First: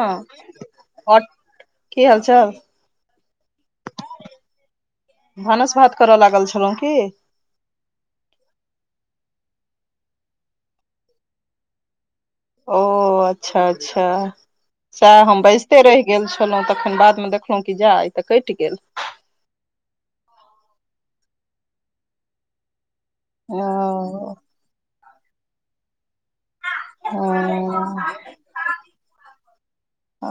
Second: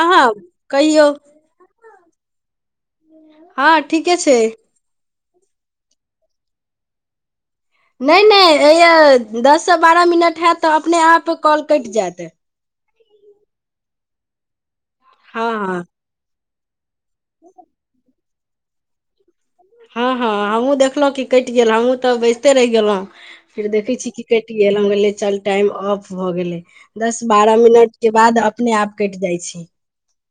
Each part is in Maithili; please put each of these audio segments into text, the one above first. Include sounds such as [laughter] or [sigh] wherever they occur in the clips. हँ ओर की हाल चाल हँ ठीके छै भानस भात करय लागल छलो की नय नय एहिय दससँ बारह मिनट होयत तऽ अपने आप कॉल कइट जायत ओ अच्छा अच्छा सएह हम हँ बैजते हँ रहि गेल छलहुँ तखन बात मे देखलो कि जा इ तऽ कइट गेल हँ हँ हमहुँ देखलो कि कइट गेल हमहूँ तऽ बैसिते रहि गेलहुँ ओ फिर देखे छी कि कटि कइट गेल हम कहलिए चल टाइम ऑफ भऽ गेले दस ओ बारह मिनट के बाद अपने आप कइट जाइ छय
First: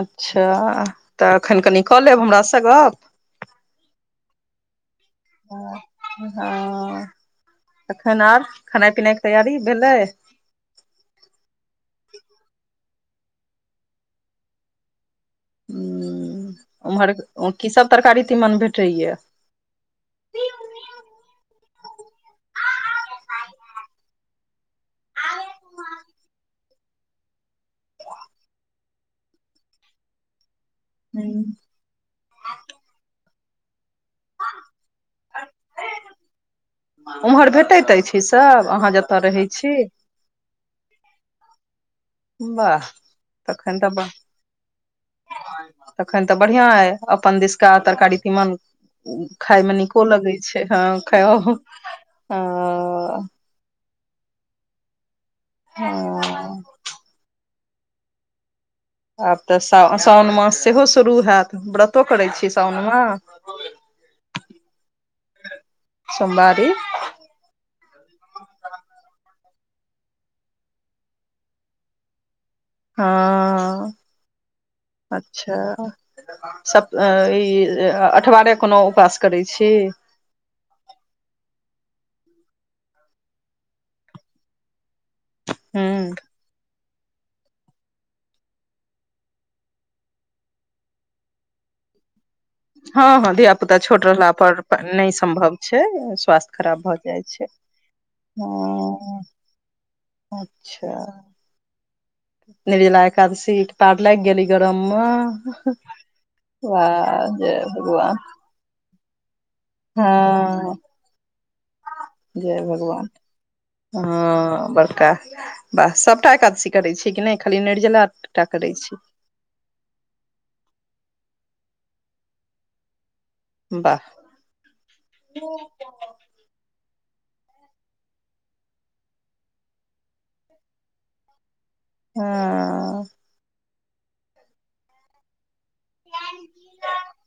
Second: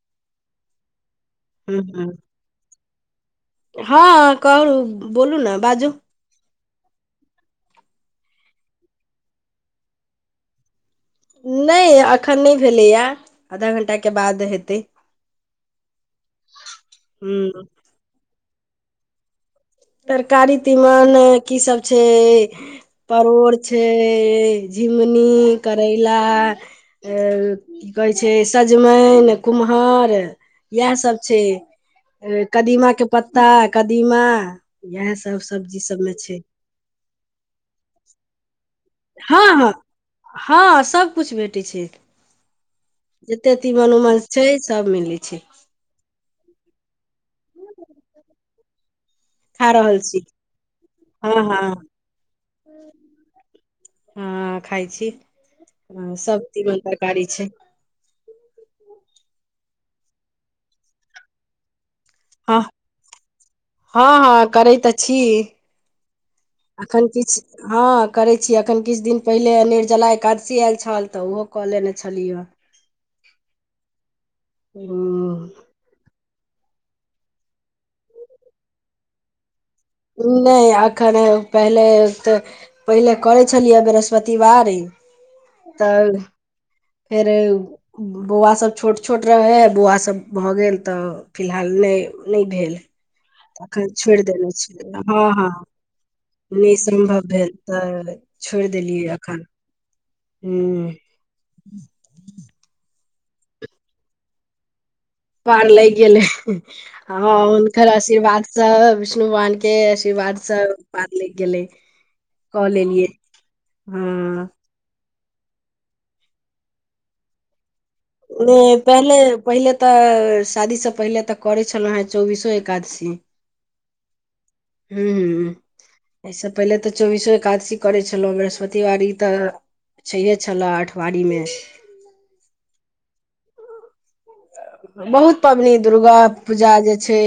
अच्छा तऽ एखन हूँ कनि कऽ हूँ लेब हमरा स गप हँ कहू बोलू ने बाजू हँ तखन आर खेनाइ पिनाइ के तैयारी भेलै नय एखन नय भेलैए आधा घंटाके बाद हेतै ह उम्हर हूँ की सब तरकारी तीमन भेटैय तरकारी तीमन की सब छै परोड़ छै झिंगुनी करैला की कहै छै सजमेइन कुम्हहार इएह सब छै कदीमा के पत्ता कदीमा इएह सब सब्जी सब में छै ओम्हर भेटैत अछि ई सभ अहाँ ज हँ हँ [inaudible] हँ सबकुछु भेटैत छै वाह [inaudible] जते तखन तऽ तीमन बड़ उमन छै सब मिलै छै तखन तऽ बढ़ियां यै अपन दिसका तरकारी तीमन खाय खा में रहल नीको छी लगै छै ह हँ खा हँ [unintelligible] हँ खाय छी [inaudible] सब हँ। तीमन तरकारी छै आब तऽ सा साओन मास सेहो शुरू हैत व्रत तो करै छी हँ साउन में हँ हँ करैत [inaudible] सोमवारी एखन किछ हँ करै छीय एखन किछ दिन पहिले निर्जला एकादशी आयल छल तऽ ओहो कऽ लेने छलियै हँ [inaudible] हूँ, अच्छा सप [unintelligible] ई अठवारे कोनो उपवास करै छी नै अखन पहिले तऽ पहिले करै छलियै बृहस्पतिवारी हूँ [unintelligible] फेर बौआ सभ छोट छोट रहै हइ बौआ सभ भऽ गेल तऽ फिलहाल नै नै भेल हँ हँ धियापुता अखन छोट छोड़ि रहला देने पर प छियै नै हँ हँ सम्भव छै स्वास्थ्य नहि खराब भऽ सम्भव जाइ छै भेल तऽ छोड़ि देलियै अखन [unintelligible] हूँ अच्छा [unintelligible] निर्जला एकादशी पार लैग गेल यै गरम में पार लग गेलै आ जय हुनकर भगवान आशीर्वाद स विष्णु भगवान केँ केँ आशीर्वाद स हँ पार लैग गेलै [inaudible] जय कऽ भगवान लेलियै हँ बड़का बाह सभटा एकादशी करै छी कि नै खाली निर्जला टा नै करै छी पहिले पहिले तऽ शादीसँ पहिले तऽ करै छलौ हें चौबीसो एकादशी वाह [unintelligible] यै स पहिले तऽ चौबीसो एकादशी करै छलौ बृहस्पतिवारी तऽ छैे छला आठबारी में हऽ बहुत पबनि दुर्गा पूजा जे छै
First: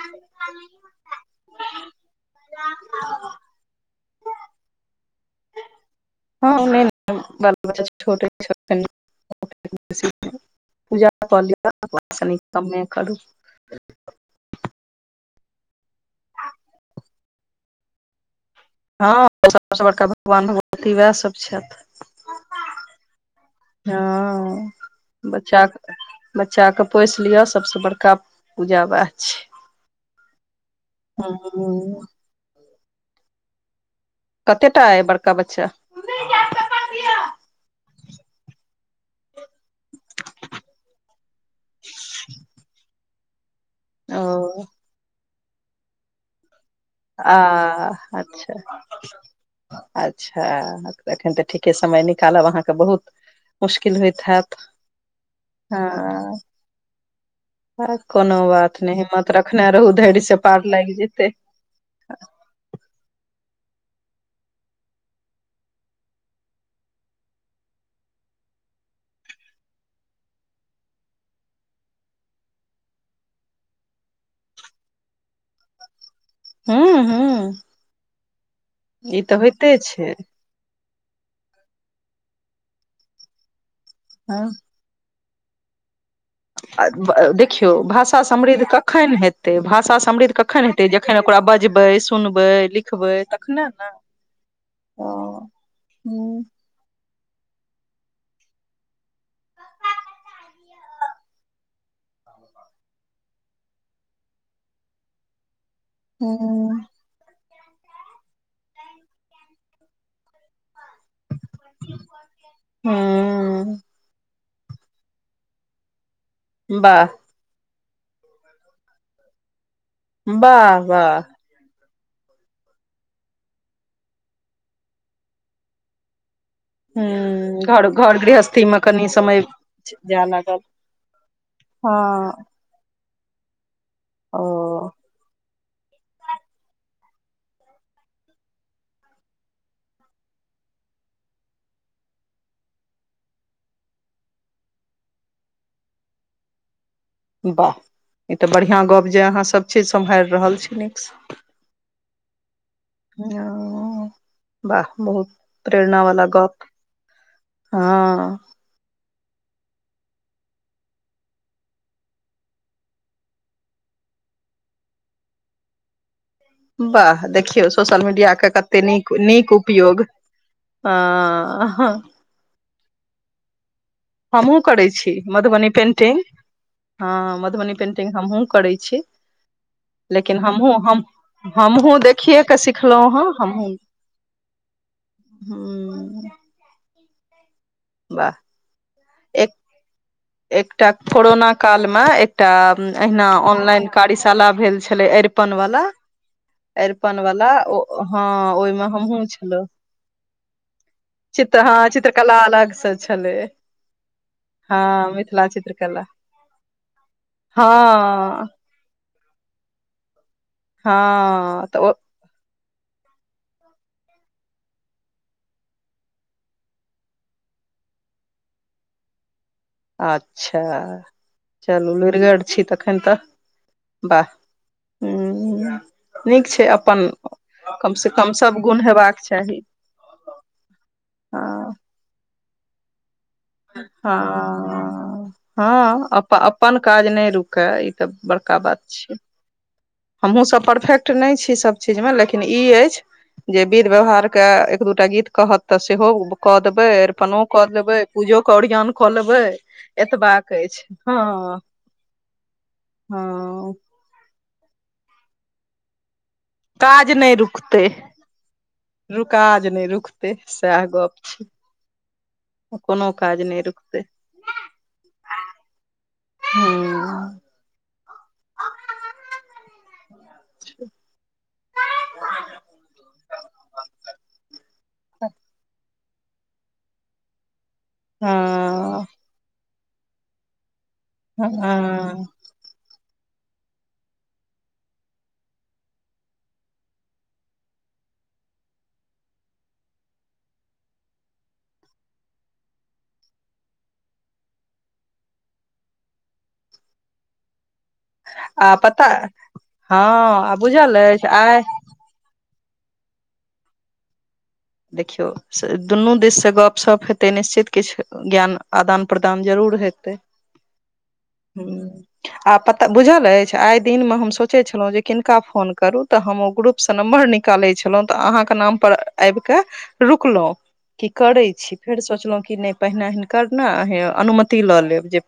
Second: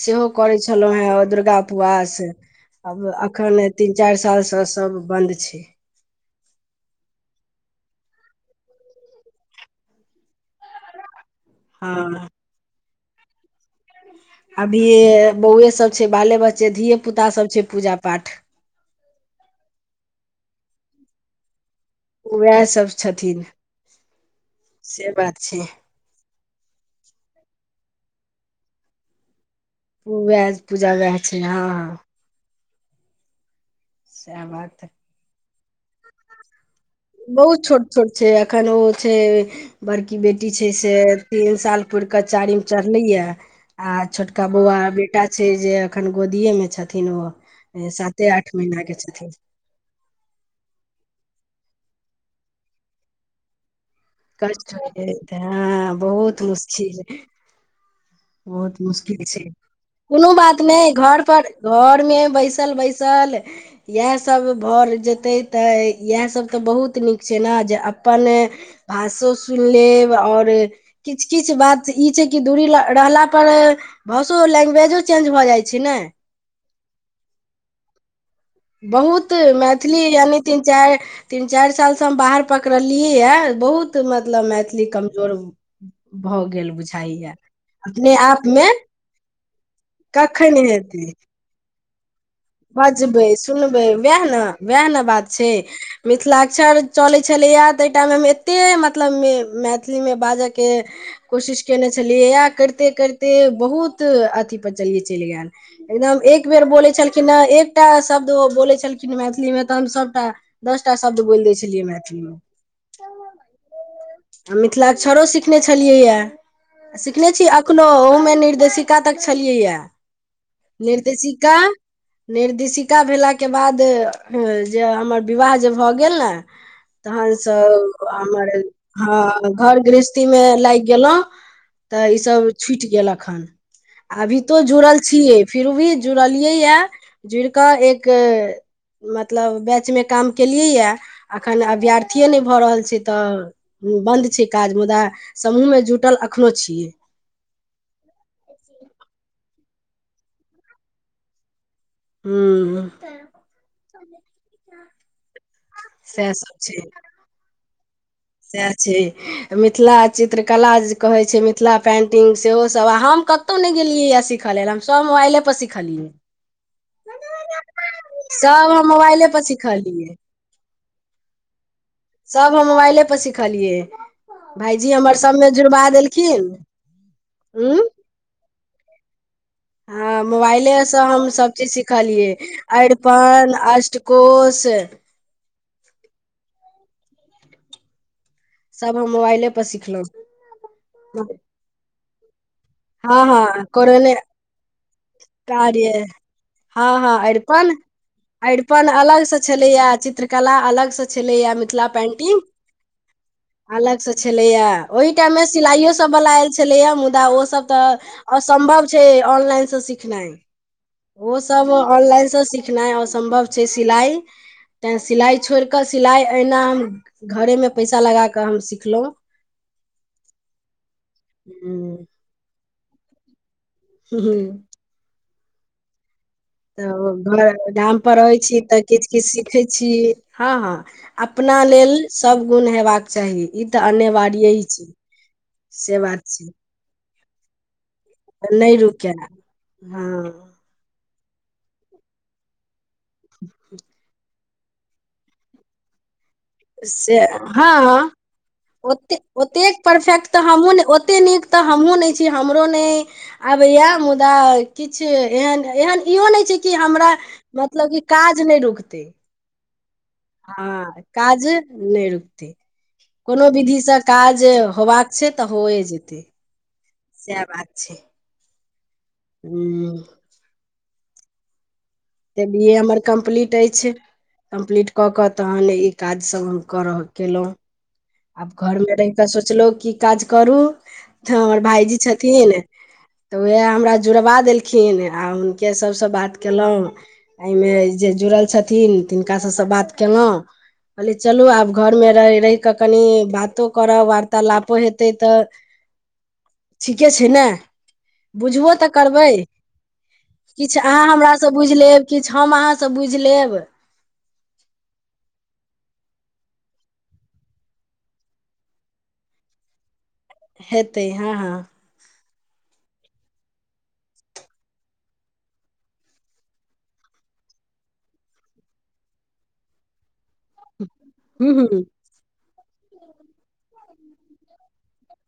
सेहो करै छलौ हे दुर्गा उपवास आब एखन तीन चाइर साल स सब बन्द छै [unintelligible] हँ [unintelligible] अभी बौए सब छै बाले बच्चे धिये पुता सब छै पूजा पाठ हँ सब बड़का भगवान भगवती उएह सभ छैथ उएह सब [unintelligible] छथिन हँ से बात छै बच्चा कऽ बच्चा कऽ पोइस लिअ सबस बड़का पूजा वैह छियै उएह पूजा उएह छै हँ हूँ सएह कते टा बात अय बड़का बच्चा बहुत छोट छोट छै एखन ओ छै बड़की बेटी छै से तीन साल पुर कऽ चारीम चढ़लैए आ छोटका ओ बौआ बेटा छै जे अखन गोदिये में छैथ छथिन। आ ओ साते अच्छा आठ महीना के छथिन। अच्छा एखन तऽ ठीके समय निकालब अहाँके बहुत मुश्किल भेल कष्ट हो हा बहुत मुश्किल आ कोनो बहुत बात नहि मुश्किल हिम्मत छै। रखने रहू धैर्य कोनो से बात पार नहि लागि घोर जेतै पर घोर में बैसल बैसल इएह सभ भऽ जेतै तऽ इएह सभ तऽ बहुत नीक छै। ने जे अप्पन भाषो सुन लेब आओर किछु किछु बात ई छै। कि दूरी ल रहला पर भाषो लैंग्वेजो चेंज भऽ जाइ छै। न हूँ हूँ ई बहुत तऽ होइते मैथिली छै यानि तीन चारि तीन चारि साल सँ हम बाहर पकड़लियै य बहुत हँ मतलब मैथिली कमजोर भऽ गेल बुझाइया देखियौ अपने भाषा आप समृद्ध मे कखन हेतै भाषा समृद्ध कखन हेतै जखन ओकरा बजबै सुनबै लिखबै बजबै तखने सुनबै ने उएह ने वएह ने ओ बात छै। हूँ मिथिलाक्षर चलै छलैए ताहि टाइम हम एतेक मतलब मैथिली में बाजय के कोशिश केने छलियै या करिते करिते बहुत अथी परे चलिये चलि गेल एकदम एक बेर हूँ बोले छलखिन एकटा शब्द ओ बोले छलखिन मैथिली में तहन सभटा दश टा शब्द बोल दे छि मैथिल हूँ मिथिलाक्षरो सिखने छलियै या वाह सिखने छी एखनहु ओहू में निर्दशिका तक छलियैए वाह वाह निर्देशिका निर्देशिका भेला के बाद जे हमर विवाह जे भऽ गेल न तखन हूँ घर सभ घर हमर गृहस्थी मे कनि समय हँ घोर गृहस्थी में लागि गेलहुँ हा तऽ ईसभ छुटि गेलक हन अभी तो जुड़ल छीये फिर भी जुड़लिये या जुड़ कऽ एक मतलब बैच में काम केलियै यए अखन अभ्यर्थीए नहि भऽ रहल छै। तऽ बन्द छै। काज मुदा समूह में जुटल एखनो छियै वाह ई तऽ बढ़िआ गप जे अहाँ सभ चीज संभल रहल छी नीक सँ हूँ वाह बहुत प्रेरणा वाला सएह सभ गप छै हा मिथिला चित्रकला जे कहै छै। मिथिला पेंटिंग सेहो सभ आ हम कतहु नहि गेलियै य सिख ल हम सभ मोबाइले पर सिखलियै वाह देखियौ सोशल मीडिया के सब कते हम नीक मोबाइले पर नीक सिखलियै उपयोग हाँ हाँ सभ हम मोबाइले पर सिखलियै हमहूँ भायजी करैत छी हमर सबमे मधुबनी जुड़बा पेन्टिंग देलखिन हँ मधुबनी उं पेन्टिंग हमहूँ करैत छी हँ लेकिन हमहूँ मोबाइले से हम सब चीज हमहूँ सिखलियै देखिए कऽ सिखलहुँ अरिपन हमहूँ अष्टकोश हूँ बाह सब हम मोबाइले एक पर सिखलहुँ एकटा कोरोना कोरोना न कल में एकटा हँ अहिना हँ ऑनलाइन कोरोने कार्यशाला भेल छले अरिपन वाला कार्य हँ हँ अरिपन वला ओ हँ ओहि में अरिपन हमहुँ अलगसँ छलहुँ छलैए चित्रकला अलगसँ छलैए चित्र हँ चित्रकला अलगसँ छलै अलग से छलैए ओहि हँ टाइम मे मिथिला चित्रकला सिलाइयोसभवला आयल छलैएा मुद्दा ओसभ तऽ हँ सम्भव छै ऑनलाइन से सिखनाइ हँ उसब तऽ ओ ऑनलाइन से सिखनाइ असम्भव छै सिलाइ ते सिलाइ छोड़ कऽ सिलाइ एना हम घरेमे पैसा लगा कऽ हम सिखलो अच्छा चलू लुरिगर छी तखन तऽ वाह हूँ तऽ घर गाम पर कम रहै छी सब गुण तऽ किछ हेबाक किछ चाही सीखै छी हँ हँ अपना हँ लेल सब गुण हेबाक चाही ई तऽ अनिवार्य ही छी हँ से हँ बात अपन छी अपन काज नय रुकै ई तऽ बड़का नहि बात रुकै छै हमहुँ हँ सब परफेक्ट नहि छी सभ चीज में लेकिन ई ऐछ जे विध व्यवहार के एक दूटा गीत कहत तऽ सेहो कऽ देबै से अरिपनो कऽ लेबै हँ पूजोे ओरियान कऽ ओते लेबै ओतेक परफेक्ट तऽ एतबाक हमहूँ ऐछ नहि ओते नीक तऽ हमहुँ नय छी हमरो नय हँ आबैया मुद्दा किछु एहन एहन इहो नय छै कि हमरा काज नहि रुकतै मतलब कि काज नय रुकतै काज नय रुकते हँ काज नय रुकते काज कोनो नहि विधि से रुकतै काज होबाक छै तऽ होए जेतै हूँ सैह बात छै [inaudible] हूँ [inaudible] तऽ बी ए हमर कम्प्लीट ऐछ कम्प्लीट कऽ कऽ तहन ई काजसभ हम करऽ केलऊ आब घरमे हँ रहि कऽ सोचलहु की काज करू तऽ हमर भायजी हँ छथिन तऽ उएह हमरा जुड़वा देलखिन आ हुनके सभसँ बात कयलो एहिमे जे जुड़ल छथिन तिनका सभसँ बात कयेलो कहली चलू आब घर मे रहि रहि के कनि बातो करब वार्तालापो हेतै तऽ ठीके छै न बुझबो आ तऽ पता करबै हँ आ किछु बुझल अहाँ अछि हमरा सँ आइ बुझि लेब किछु हम अहाँसँ बुइझ लेब देखियौ दुनू दिस से गप सप हेतै निश्चित किछु ज्ञान आदान प्रदान जरूर हेतै हेतै हँ हँ [inaudible] हूँ आ पता बुझल ऐछ आइ दिनमे हम सोचै छलोह जे किनका फोन करू तऽ हम ओ ग्रुप से नम्बर निकालै छलहुँ तऽ अहाँके नाम पर आबि के रुकलो कि करै हूँ छी हूँ फेर सोचलो कि नय पहिने हिनकर ने अनुमति लऽ लेब जे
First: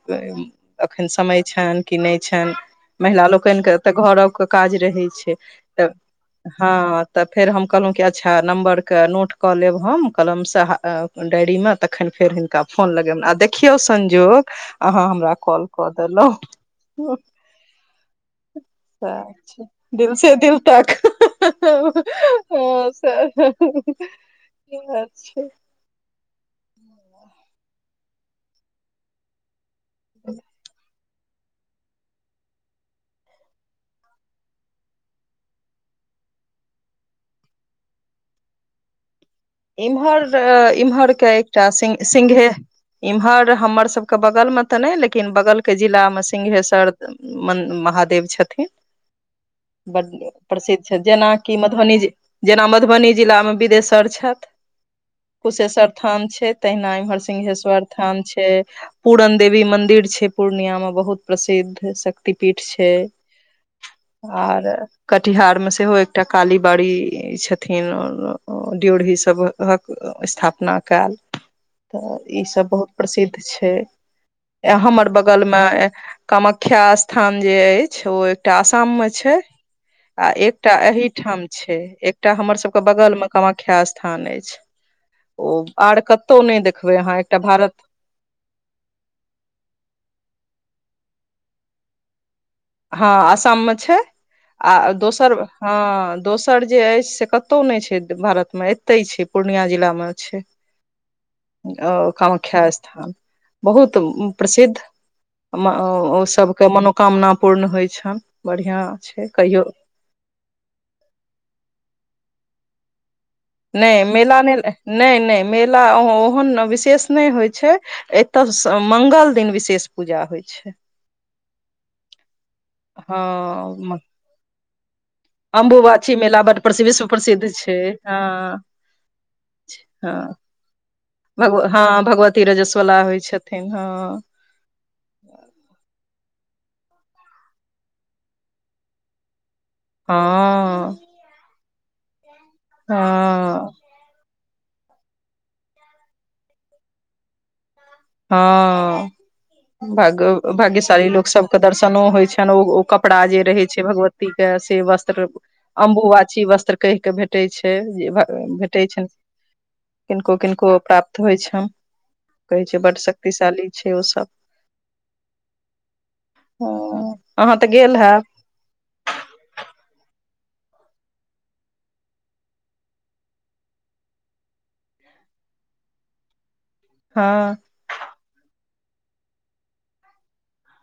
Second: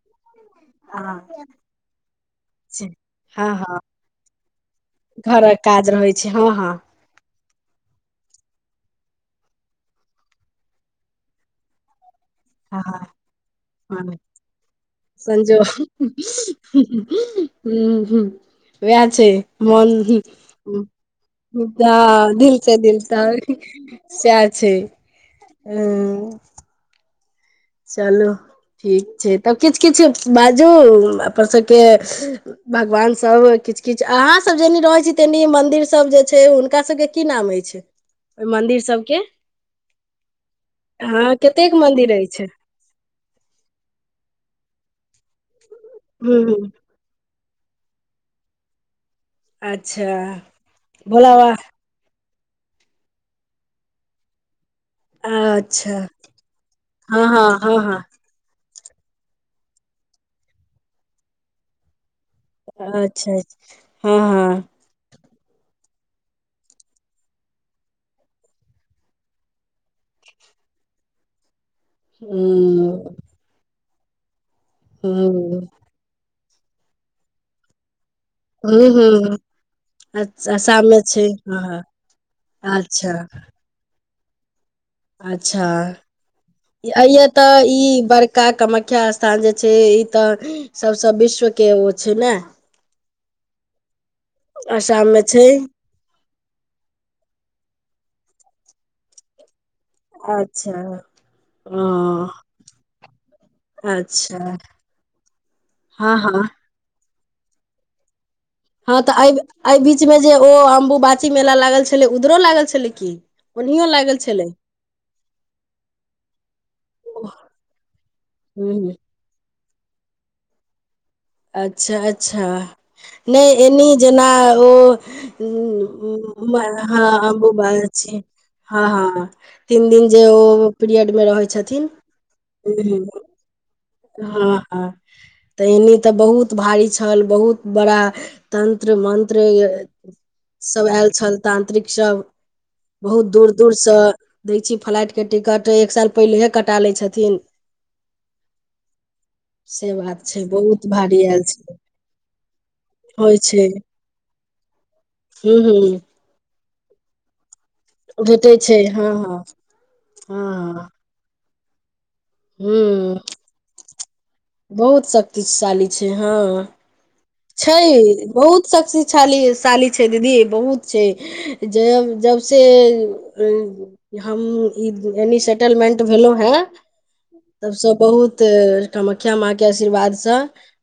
एखन समय छेन कि नइ छेन महिला हँ लोकेन के हँ तऽ घर के काज रहै छै घरक तऽ काज रहै हँ हँ तऽ फेर हम कहलो कि अच्छा नम्बर के नोट कऽ लेब हम कलमसँ डायरीमे तखन फेर हँ फोन हँ लगेबनि आ देखियौ हँ संजोग अहाँ हमरा कॉल कऽ देलहुँ [inaudible] वेह छै सएह मन दिल से दिल तक [inaudible] दिलस दिलस सएह सएह छै छै ह चलू ठीक छै तब किछ किछ बाजू अपन सभके भगवानसभ किछ किछ अहाँसभ जेनी रहै छी तेनी मन्दिरसभ जे छै हुनका सभके की नाम अछि ओहि मंदिर सबके इमहर इमहरके हँ एकटाि कतेक सिंघ मंदिर अछि सिंघे इम्हर हमरसभके बगलमे तऽ नहि लेकिन बगलके जिलामे हूं हूं सिंघेश्वर म महादेव छथिन बड अच्छा प्रसिद्ध छै भोला जेनाकि मधुबनी जे जेना मधुबनी जिलामे बिदेशर छथि बाबा कुशेश्वर अच्छा थान छै तहिना इम्हर हँ हँ हँ सिंघेश्वर हँ थान छै पूरन देवी मंदिर छै पूर्णिया म बहुत प्रसिद्ध श्ति पीठ छै अच्छा अच्छा, हँ हँ आर कटिहार मे सेहो एकटा काली बारी छथिन ड्योरी सब स्थापना क‌एल त ई सब बहुत हूं प्रसिद्ध छै आ हमर हूँ बगलम कामाख्या स्थान जे अछि ओ एकटा हूँ आसाम मे छै हूँ आ एकटा आसाममे छै अहिठाम हँ छै हँ एकटा हमर सबके अच्छा बगलम कामा ख्या स्थान अछि अच्छा आर कतौ नहि देखबै अहाँ आय एकटा तऽ भारत ई बड़क का कामख्या स्थान जे छै ई तऽ सबस विश्व के ओ छै ने हँ आसममे छै आ आसाम मे दोसर छै हँ दोस दोसर जे अछि से कतौ नहि छै भारत मे एते छै पूर्णिया जिला मे अच्छा ओ कामाख्या स्थान बहुत अच्छा प्रसिद्ध हँ ओ हँ सबके मनो कामना पूर्ण होइ छनि बढ़िआँ हँ तऽ छै एहि कहियो एहि बीच मे जे ओ अम्बुबाची मेला लागल छलै उधरो लागल छलै की ओनहियो नहि लागल मेला छलै नहि नहि नहि मेला ओहन विशेष नहि होइ छै एतय हूँ मङ्ंगल दिन विशेष पूजा होइ छै अच्छा अच्छा नहि एनी हँ जेना ओ अम्बुबाछी मेला बड प्रसिद्ध विश्व हँ प्रसिद्ध छै हँ [inaudible] हँ हँ तीन दिन जे हँ पीरियड मे रहै छथिन ठेँ हं हँ हँ त एने तऽ बहुत भारी छल बहुत बड़ा तंत्र मन्त्र हं सब आयल छल तांत्रिक सब बहुत दूर हँ दूरसँ दै छी फ्लाइटके टिकट एक साल पहिलेहे कटा लै छथिन हँ से बात छै भाग्य बहुत भाग्यशाली भारी लोक आयल सबके छै दर्शनो होइ छनि ओ ओ कपड़ा जे रहै छै भगवती के से वस्त्र हूँ हूँ अम्बुवाची वस्त्र कहि के भेटे छै छै भेटै छनि हँ हँ किनको किनको हँ प्राप्त होइ छनि कहै छै हूँ शक्तिशाली छै। ओ सभ बहुत शक्तिशाली छै। हँ हा हँ अहाँ तऽ गेल हैब छै। बहुत शक्तिशाली साली छै। साली बहुत छै। जब जब से हम ई एान सेटलमेंट भेलो हे हँ तब सभ बहुत कामख्या माँ केँ आशीर्वाद सँ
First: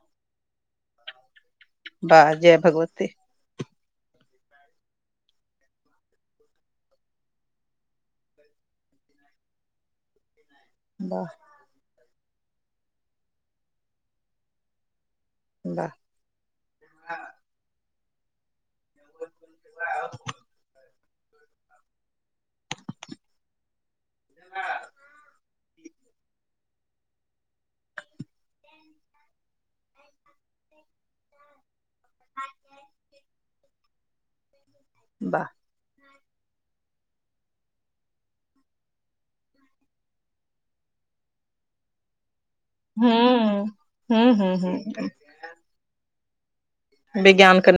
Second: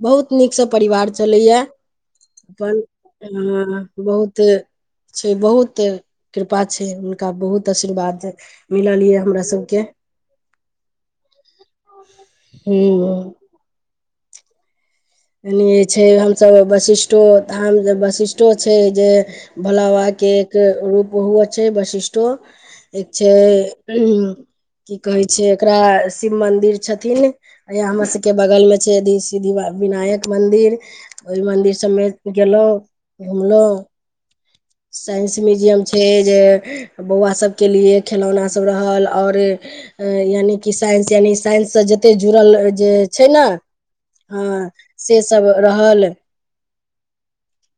बहुत नीक सँ परिवार चलैए बाह जय भगवती हा बहुत छै। बहुत कृपा छै। हुनका बहुत आशीर्वाद मिलल यऽ हमरा सभ के वाह हा कनि वाह छै। हमस वशिष्ठो हम वशिष्ठ छै। जे भोला बाबा के एक रूप बहु छै। वशिष्ठटो एक छै। की कहे छै। एकरा शिव मंदिर छथिन या हमर सभ के बगल में छै। सीधी बाब विनायक मन्दिर ओहि मन्दिर सभ में गेलहुँ घुमलहुँ साइंस वाह म्यूजियम छै। जे बौआ सभ के लिए खेलौना सभ रहल आओर ह यानि कि साइंस यानि साइंस सऽ जते जुड़ल जे छै। ने हूँ हूँ हँ हूँ हूँ सँ सभ रहल विज्ञान के